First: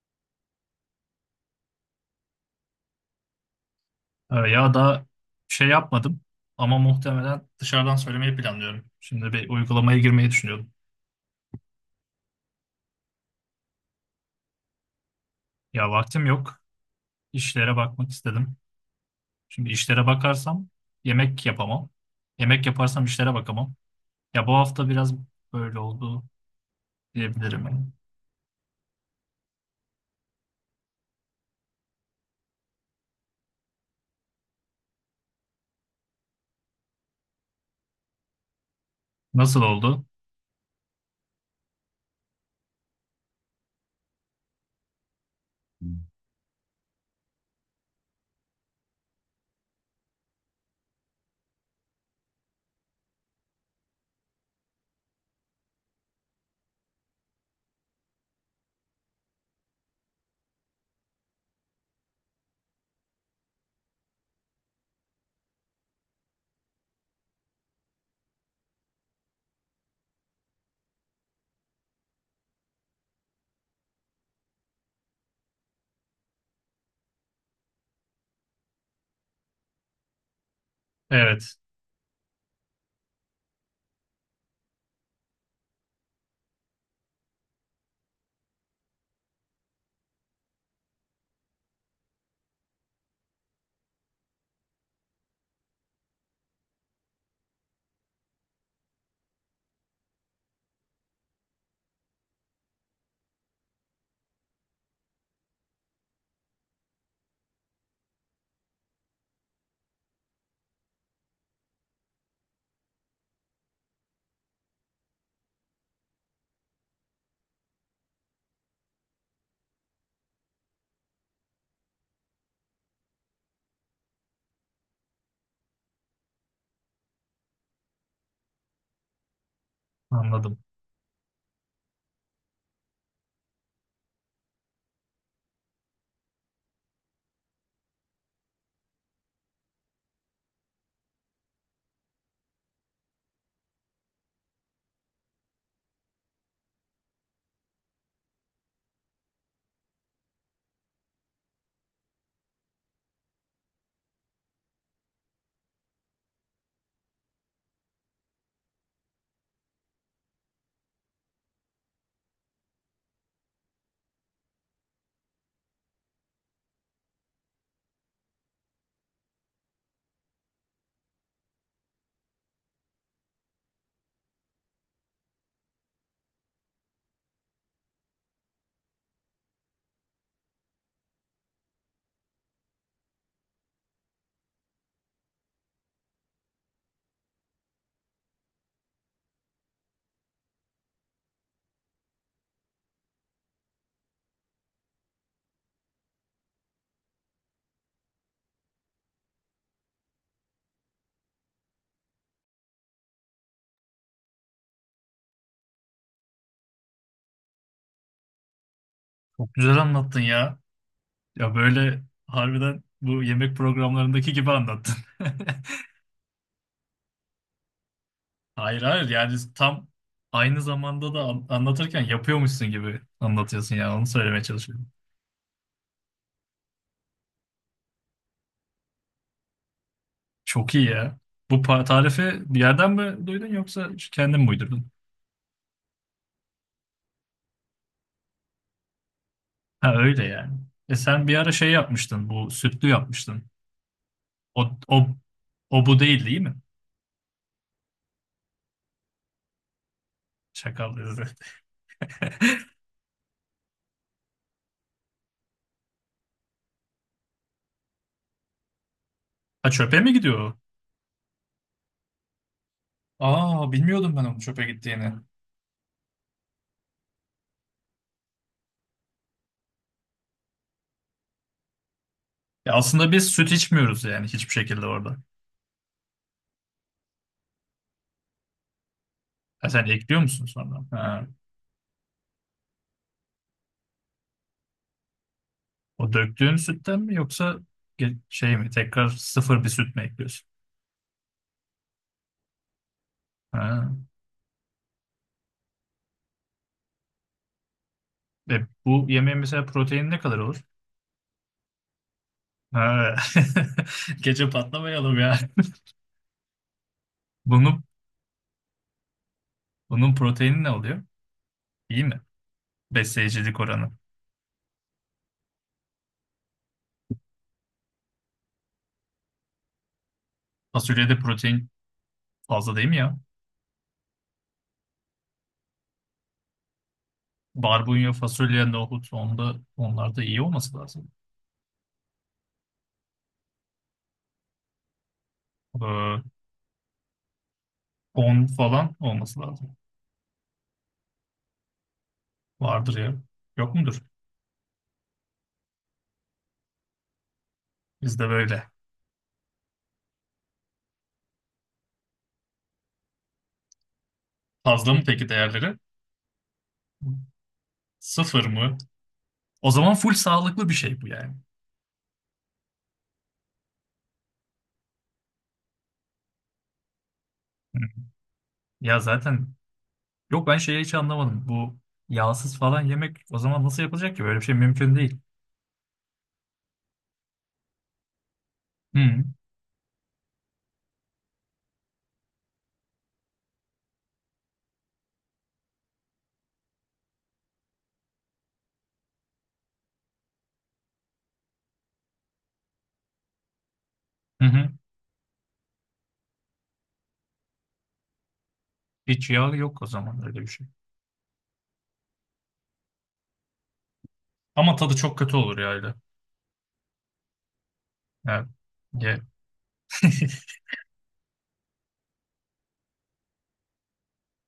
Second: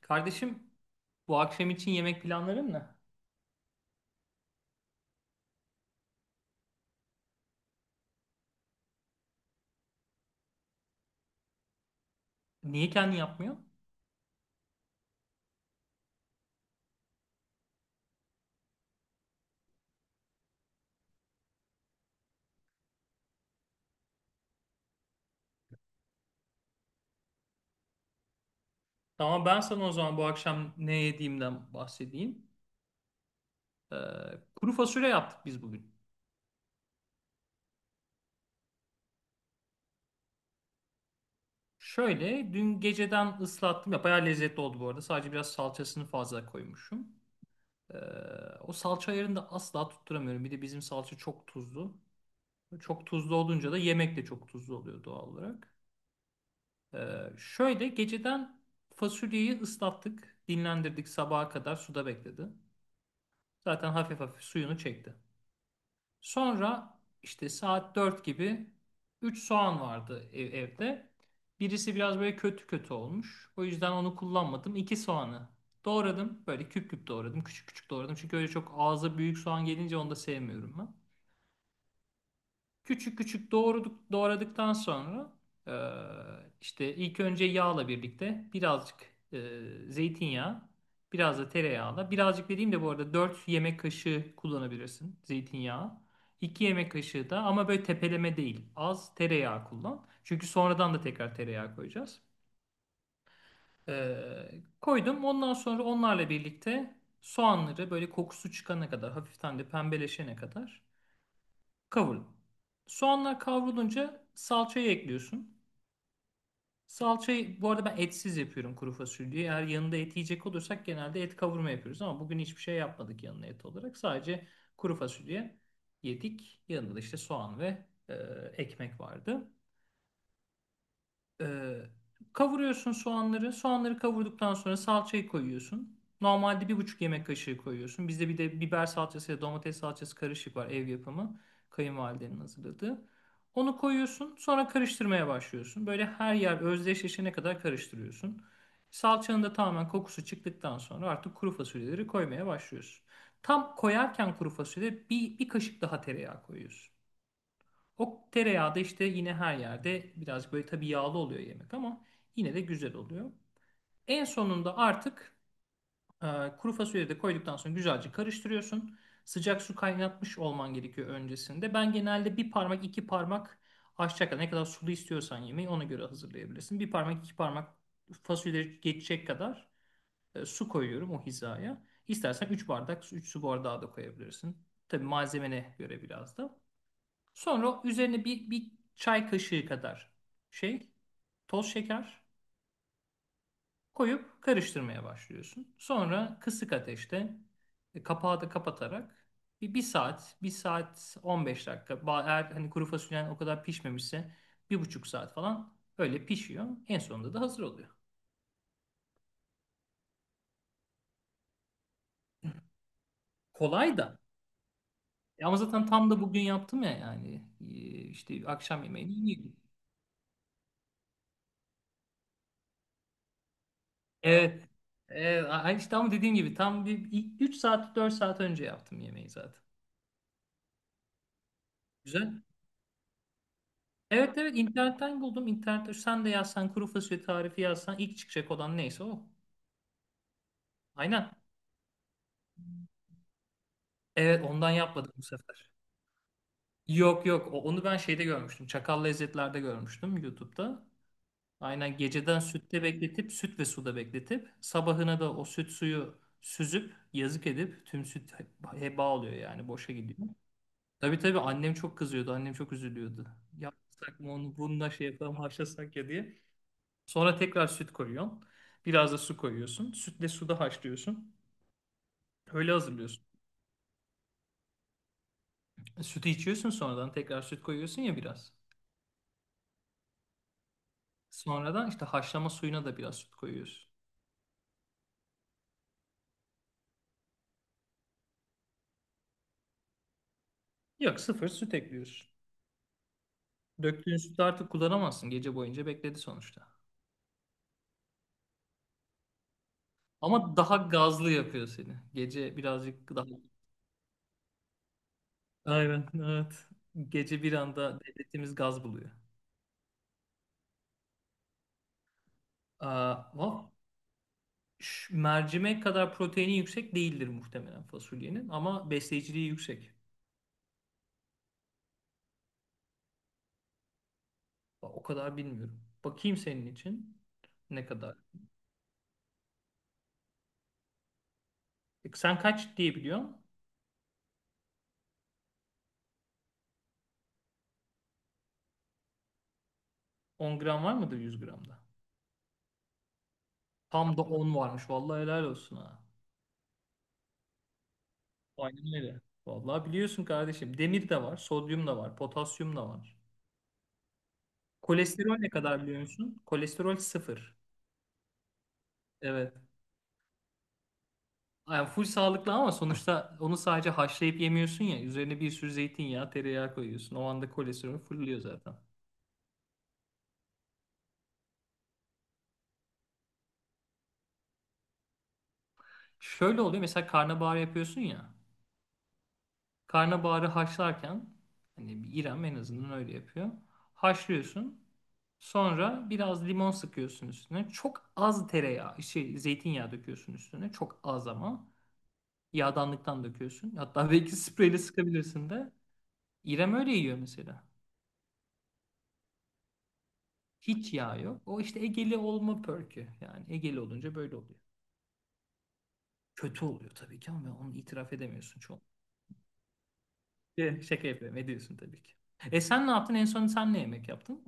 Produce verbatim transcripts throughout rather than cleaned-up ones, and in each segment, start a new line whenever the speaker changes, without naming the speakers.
Kardeşim, bu akşam için yemek planların ne?
Ee, Ya da şey yapmadım ama muhtemelen dışarıdan söylemeyi planlıyorum. Şimdi bir uygulamaya girmeyi düşünüyordum.
Niye kendin yapmıyor?
Ya vaktim yok. İşlere bakmak istedim. Şimdi işlere bakarsam yemek yapamam. Yemek yaparsam işlere bakamam. Ya bu hafta biraz böyle oldu diyebilirim.
Tamam, ben sana o zaman bu akşam ne yediğimden bahsedeyim. Ee, kuru fasulye yaptık biz bugün.
Nasıl oldu?
Şöyle dün geceden ıslattım ya, bayağı lezzetli oldu bu arada. Sadece biraz salçasını fazla koymuşum. Ee, o salça ayarını da asla tutturamıyorum. Bir de bizim salça çok tuzlu. Çok tuzlu olunca da yemek de çok tuzlu oluyor doğal olarak. Ee, şöyle geceden fasulyeyi ıslattık. Dinlendirdik, sabaha kadar suda bekledi. Zaten hafif hafif suyunu çekti. Sonra işte saat dört gibi üç soğan vardı ev- evde. Birisi biraz böyle kötü kötü olmuş. O yüzden onu kullanmadım. iki soğanı doğradım. Böyle küp küp doğradım. Küçük küçük doğradım. Çünkü öyle çok ağza büyük soğan gelince onu da sevmiyorum ben.
Evet,
Küçük küçük doğraduk, doğradıktan sonra e, işte ilk önce yağla birlikte birazcık e, zeytinyağı, biraz da tereyağla. Birazcık dediğim de bu arada dört yemek kaşığı kullanabilirsin zeytinyağı. iki yemek kaşığı da, ama böyle tepeleme değil. Az tereyağı kullan. Çünkü sonradan da tekrar tereyağı koyacağız. E, koydum. Ondan sonra onlarla birlikte soğanları böyle kokusu çıkana kadar, hafiften de pembeleşene kadar kavurun. Soğanlar kavrulunca salçayı ekliyorsun. Salçayı bu arada ben etsiz yapıyorum kuru fasulyeyi. Eğer yanında et yiyecek olursak genelde et kavurma yapıyoruz ama bugün hiçbir şey yapmadık yanına et olarak. Sadece kuru fasulye yedik. Yanında da işte soğan ve e, ekmek vardı.
anladım.
Ee, kavuruyorsun soğanları. Soğanları kavurduktan sonra salçayı koyuyorsun. Normalde bir buçuk yemek kaşığı koyuyorsun. Bizde bir de biber salçası ya domates salçası karışık var, ev yapımı. Kayınvalidenin hazırladığı. Onu koyuyorsun. Sonra karıştırmaya başlıyorsun. Böyle her yer özdeşleşene kadar karıştırıyorsun. Salçanın da tamamen kokusu çıktıktan sonra artık kuru fasulyeleri koymaya başlıyorsun. Tam koyarken kuru fasulye bir, bir kaşık daha tereyağı koyuyorsun. O tereyağı da işte yine her yerde birazcık, böyle tabii yağlı oluyor yemek ama yine de güzel oluyor. En sonunda artık e, kuru fasulyeyi de koyduktan sonra güzelce karıştırıyorsun. Sıcak su kaynatmış olman gerekiyor öncesinde. Ben genelde bir parmak iki parmak aşacak kadar, ne kadar sulu istiyorsan yemeği ona göre hazırlayabilirsin. Bir parmak iki parmak fasulye geçecek kadar e, su koyuyorum o hizaya. İstersen üç bardak, üç su bardağı da koyabilirsin. Tabii malzemene göre biraz da. Sonra üzerine bir, bir çay kaşığı kadar şey, toz şeker koyup karıştırmaya başlıyorsun. Sonra kısık ateşte e, kapağı da kapatarak bir, bir saat, bir saat on beş dakika. Ba- Eğer hani kuru fasulyen o kadar pişmemişse bir buçuk saat falan öyle pişiyor. En sonunda da hazır oluyor.
Çok güzel anlattın ya. Ya böyle harbiden bu yemek
Kolay da.
programlarındaki gibi anlattın.
E Ama zaten tam da bugün yaptım ya, yani. E, işte
Hayır
akşam
hayır,
yemeğini
yani
yedim.
tam aynı zamanda da an- anlatırken yapıyormuşsun gibi anlatıyorsun ya, onu söylemeye
Evet.
çalışıyorum.
Evet, a- işte ama dediğim gibi tam bir üç saat, dört saat önce yaptım yemeği zaten.
Çok iyi ya. Bu pa-
Güzel.
tarifi bir yerden mi duydun yoksa
Evet,
kendin mi
evet,
uydurdun?
internetten buldum. İnternette sen de yazsan, kuru fasulye tarifi yazsan, ilk çıkacak olan neyse o.
Ha, öyle yani. E sen
Aynen.
bir ara şey yapmıştın, bu sütlü yapmıştın.
Evet,
O,
ondan
o,
yapmadım bu sefer.
O bu değil değil mi?
Yok, yok, o- onu ben şeyde görmüştüm. Çakal Lezzetler'de görmüştüm YouTube'da.
Şakal dedi.
Aynen, geceden sütte bekletip, süt ve suda bekletip, sabahına da o süt suyu süzüp yazık edip tüm süt he- heba oluyor, yani
Ha
boşa
çöpe mi
gidiyor.
gidiyor o?
Tabii, tabii, annem çok kızıyordu. Annem çok üzülüyordu.
Aa, bilmiyordum
Yapsak
ben
mı
onun
onu,
çöpe
bununla şey
gittiğini.
yapalım haşlasak ya diye. Sonra tekrar süt koyuyorsun. Biraz da su koyuyorsun. Sütle suda haşlıyorsun.
Ya
Öyle
aslında
hazırlıyorsun.
biz süt içmiyoruz yani hiçbir şekilde orada.
E, Sütü içiyorsun, sonradan tekrar süt koyuyorsun ya biraz.
Ha sen ekliyor musun sonra? Ha.
Sonradan işte haşlama suyuna da biraz süt koyuyorsun.
O döktüğün sütten mi yoksa ge- şey mi, tekrar sıfır bir süt mü ekliyorsun?
Yok, sıfır süt ekliyorsun.
Ha.
Döktüğün sütü artık kullanamazsın. Gece boyunca bekledi sonuçta.
E, bu yemeğin mesela proteini ne kadar
Ama
olur?
daha gazlı yapıyor seni. Gece birazcık
Ha.
daha...
Gece patlamayalım ya.
Aynen, evet. Gece bir
Bunun,
anda devletimiz gaz buluyor.
bunun proteini ne oluyor? İyi mi?
Aa, vah.
Besleyicilik oranı.
ş- mercimek kadar proteini yüksek değildir muhtemelen fasulyenin, ama besleyiciliği yüksek.
Fasulyede protein fazla değil mi ya?
O kadar bilmiyorum. Bakayım senin için ne
Barbunya,
kadar.
fasulye, nohut onda, onlarda iyi olması lazım.
E, Sen kaç diye biliyorsun?
Ee, on falan olması lazım.
On gram var mıdır yüz gramda?
Vardır ya. Yok mudur?
Tam da on varmış. Vallahi helal olsun ha.
Bizde böyle.
Aynen öyle. Vallahi biliyorsun kardeşim. Demir de var, sodyum da var, potasyum da var.
Fazla mı peki
Kolesterol ne
değerleri?
kadar biliyor musun? Kolesterol sıfır.
Sıfır mı?
Evet.
O zaman full sağlıklı bir şey bu yani.
Yani full sağlıklı ama sonuçta onu sadece haşlayıp yemiyorsun ya. Üzerine bir sürü zeytinyağı, tereyağı koyuyorsun. O anda
Hı.
kolesterol fırlıyor zaten.
Ya zaten yok, ben şeyi hiç anlamadım. Bu yağsız falan yemek o zaman nasıl yapılacak ki? Böyle bir şey mümkün değil.
Şöyle oluyor, mesela karnabahar yapıyorsun ya.
Hı
Karnabaharı haşlarken, hani bir İrem en azından öyle yapıyor. Haşlıyorsun. Sonra biraz limon sıkıyorsun üstüne. Çok az tereyağı, şey, zeytinyağı döküyorsun üstüne. Çok az ama. Yağdanlıktan döküyorsun. Hatta belki
hı. Hı.
spreyle sıkabilirsin de. İrem öyle yiyor mesela.
Hiç yağ yok o zaman öyle bir şey.
Hiç yağ yok. O işte Egeli olma perkü. Yani Egeli olunca böyle oluyor.
Ama tadı çok kötü olur ya.
Kötü oluyor tabii ki, ama onu itiraf
Evet.
edemiyorsun çoğun.
Ye.
Ee, Şaka yapıyorum. Ediyorsun tabii ki. E sen ne yaptın? En son sen ne yemek yaptın?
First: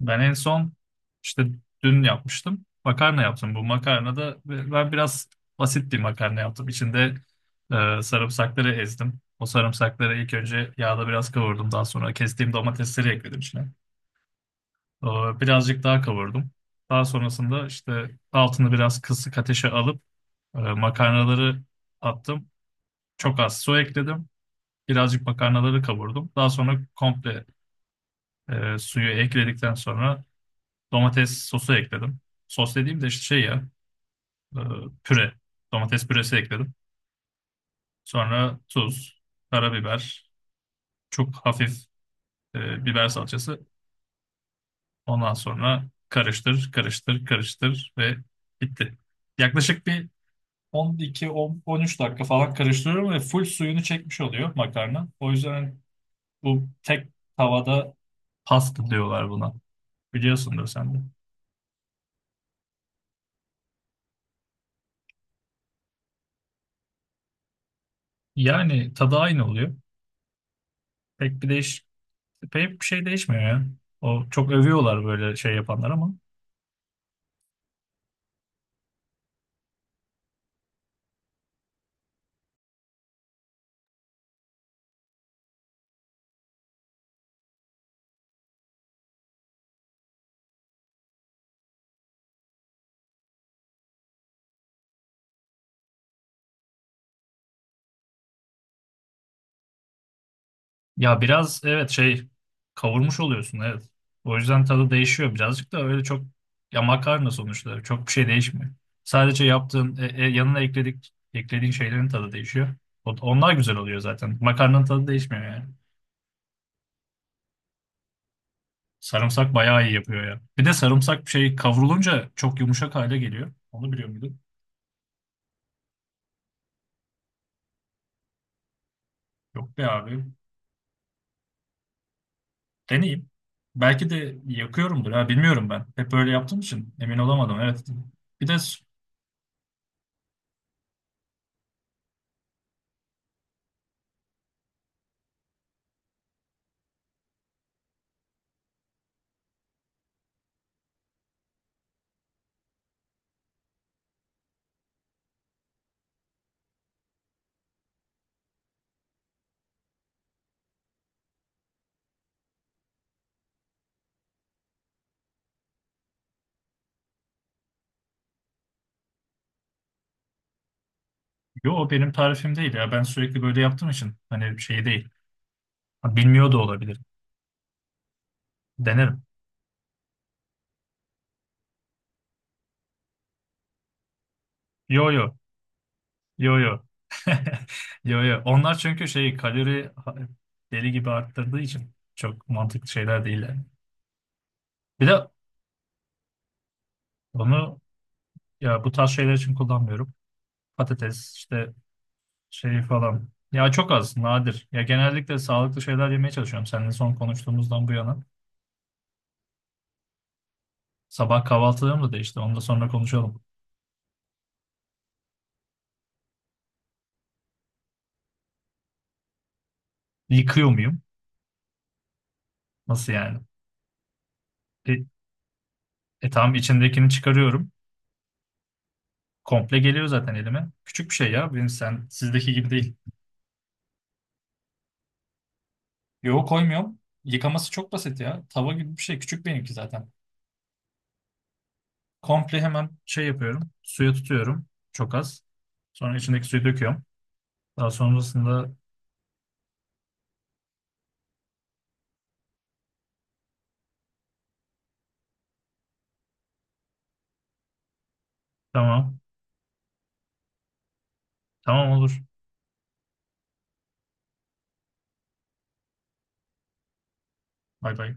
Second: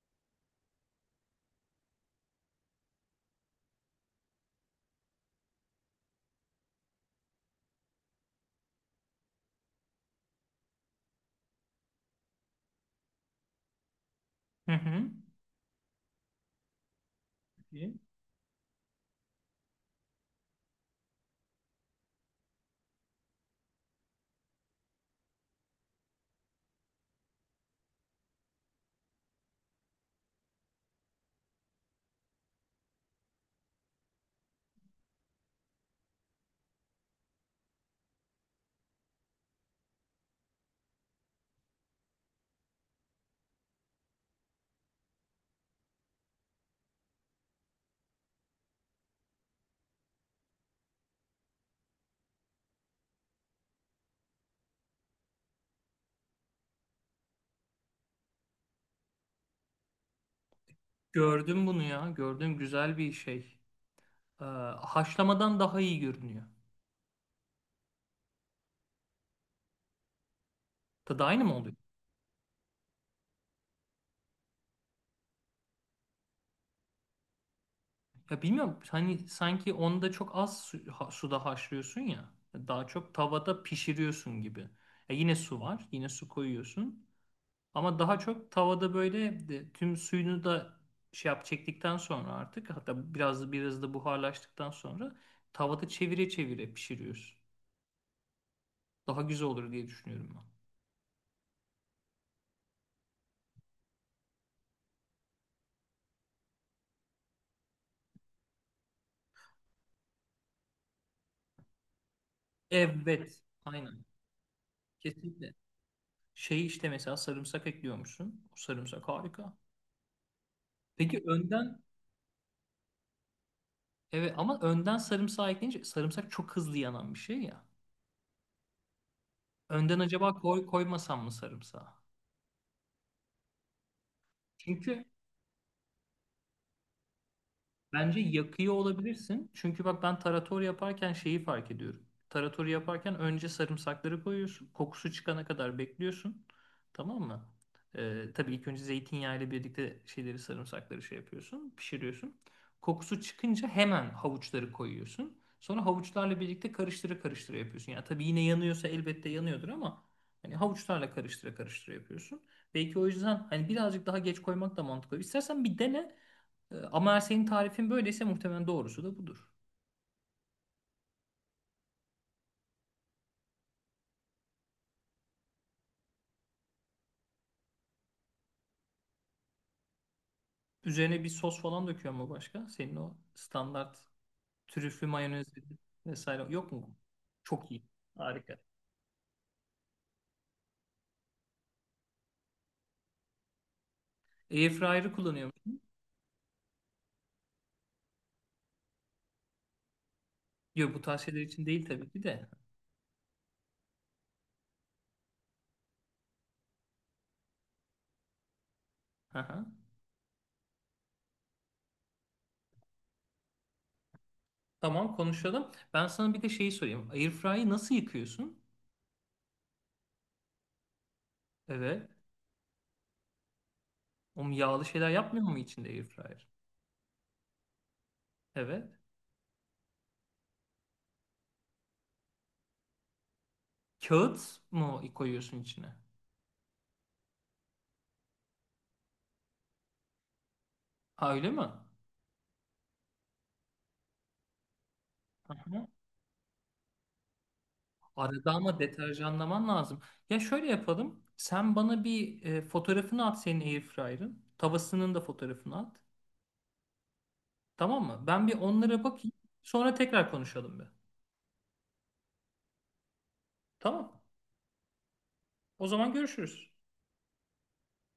Ben en son işte dün yapmıştım. Makarna yaptım. Bu makarna da ben biraz basit bir makarna yaptım. İçinde e, sarımsakları ezdim. O sarımsakları ilk önce yağda biraz kavurdum. Daha sonra kestiğim domatesleri ekledim içine.
Hı hı.
Ee, Birazcık daha kavurdum. Daha sonrasında
İyi.
işte altını biraz kısık ateşe alıp e, makarnaları attım. Çok az su ekledim. Birazcık makarnaları kavurdum. Daha sonra komple e, suyu ekledikten sonra domates sosu ekledim. Sos dediğim de işte şey ya, e, püre. Domates püresi ekledim. Sonra tuz, karabiber, çok hafif e, biber salçası. Ondan sonra karıştır, karıştır, karıştır ve bitti. Yaklaşık bir on iki on üç dakika falan karıştırıyorum ve full suyunu çekmiş oluyor makarna. O yüzden bu tek tavada pasta diyorlar buna. Biliyorsundur sen de.
Gördüm bunu ya. Gördüm, güzel bir şey. Ee, haşlamadan daha iyi görünüyor.
Yani tadı aynı oluyor.
Tadı
Pek
aynı
bir
mı oluyor?
değiş Pek bir şey değişmiyor ya. O çok övüyorlar böyle şey yapanlar ama.
Ya bilmiyorum. Hani sanki onda çok az su- ha- suda haşlıyorsun ya. Daha çok tavada pişiriyorsun gibi. Ya yine su var. Yine su koyuyorsun. Ama daha çok tavada böyle de- tüm suyunu da şey yap çektikten sonra, artık hatta biraz biraz da buharlaştıktan sonra tavada çevire çevire pişiriyoruz. Daha güzel olur diye düşünüyorum ben.
Ya biraz evet şey, kavurmuş oluyorsun evet. O yüzden tadı değişiyor birazcık da öyle çok, ya makarna sonuçta çok bir şey değişmiyor. Sadece yaptığın e, e, yanına ekledik eklediğin şeylerin tadı değişiyor. O-
Evet,
Onlar güzel oluyor
aynen.
zaten. Makarnanın tadı değişmiyor
Kesinlikle.
yani.
Şey, işte mesela sarımsak ekliyormuşsun. O sarımsak
Sarımsak
harika.
bayağı iyi yapıyor ya. Bir de sarımsak
Peki
bir şey
önden,
kavrulunca çok yumuşak hale geliyor. Onu biliyor
evet,
muydun?
ama önden sarımsağı ekleyince sarımsak çok hızlı yanan bir şey ya.
Yok be
Önden
abi.
acaba koy, koymasam mı sarımsağı?
Deneyeyim. Belki de
Çünkü
yakıyorumdur ha, bilmiyorum ben. Hep öyle yaptığım için emin olamadım, evet.
bence
Bir de
yakıyor olabilirsin. Çünkü bak, ben tarator yaparken şeyi fark ediyorum. Taratoru yaparken önce sarımsakları koyuyorsun. Kokusu çıkana kadar bekliyorsun. Tamam mı? Ee, tabii ilk önce zeytinyağı ile birlikte şeyleri, sarımsakları şey yapıyorsun. Pişiriyorsun. Kokusu çıkınca hemen havuçları koyuyorsun. Sonra havuçlarla birlikte karıştıra karıştıra yapıyorsun. Yani tabii, yine yanıyorsa elbette yanıyordur ama hani havuçlarla karıştıra karıştıra yapıyorsun. Belki o yüzden hani birazcık daha geç koymak da mantıklı. İstersen bir dene. Ee, Ama eğer senin tarifin böyleyse muhtemelen doğrusu da budur.
Yo, o benim tarifim değil ya. Ben sürekli böyle yaptığım için hani şey değil. Ha, bilmiyor da olabilirim. Denerim.
Üzerine bir sos falan döküyor mu başka? Senin o standart trüflü
Yo yo.
mayonez vesaire
Yo
yok
yo.
mu? Çok iyi.
Yo yo.
Harika.
Onlar çünkü şey, kalori ha- deli gibi arttırdığı için çok mantıklı şeyler değil yani. Bir
Airfryer'ı
de
kullanıyor musun?
onu ya bu tarz şeyler için kullanmıyorum.
Yok, bu tarz
Patates
şeyler için
işte
değil tabii ki de.
şey falan. Ya çok az, nadir. Ya genellikle sağlıklı şeyler yemeye çalışıyorum. Seninle son konuştuğumuzdan bu yana.
Aha.
Sabah kahvaltılarım da değişti. Onu da sonra konuşalım.
Tamam, konuşalım. Ben sana bir de şeyi sorayım. Airfryer'ı nasıl yıkıyorsun?
Yıkıyor muyum?
Evet.
Nasıl yani?
O yağlı
E,
şeyler yapmıyor mu içinde
E
airfryer?
tamam, içindekini çıkarıyorum.
Evet.
Komple geliyor zaten elime. Küçük bir şey ya. Benim, sen sizdeki gibi değil.
Kağıt mı koyuyorsun içine?
Yo koymuyorum. Yıkaması çok basit ya. Tava gibi bir şey. Küçük benimki zaten.
Ha, öyle mi?
Komple hemen şey yapıyorum. Suya tutuyorum. Çok az.
Aha.
Sonra içindeki suyu döküyorum. Daha
Arada
sonrasında
ama deterjanlaman lazım. Ya şöyle yapalım. Sen bana bir e, fotoğrafını at senin airfryer'ın. Tavasının da fotoğrafını at. Tamam mı? Ben bir onlara
tamam.
bakayım. Sonra tekrar konuşalım be.
Tamam olur.
Tamam. O zaman görüşürüz.
Bay bay.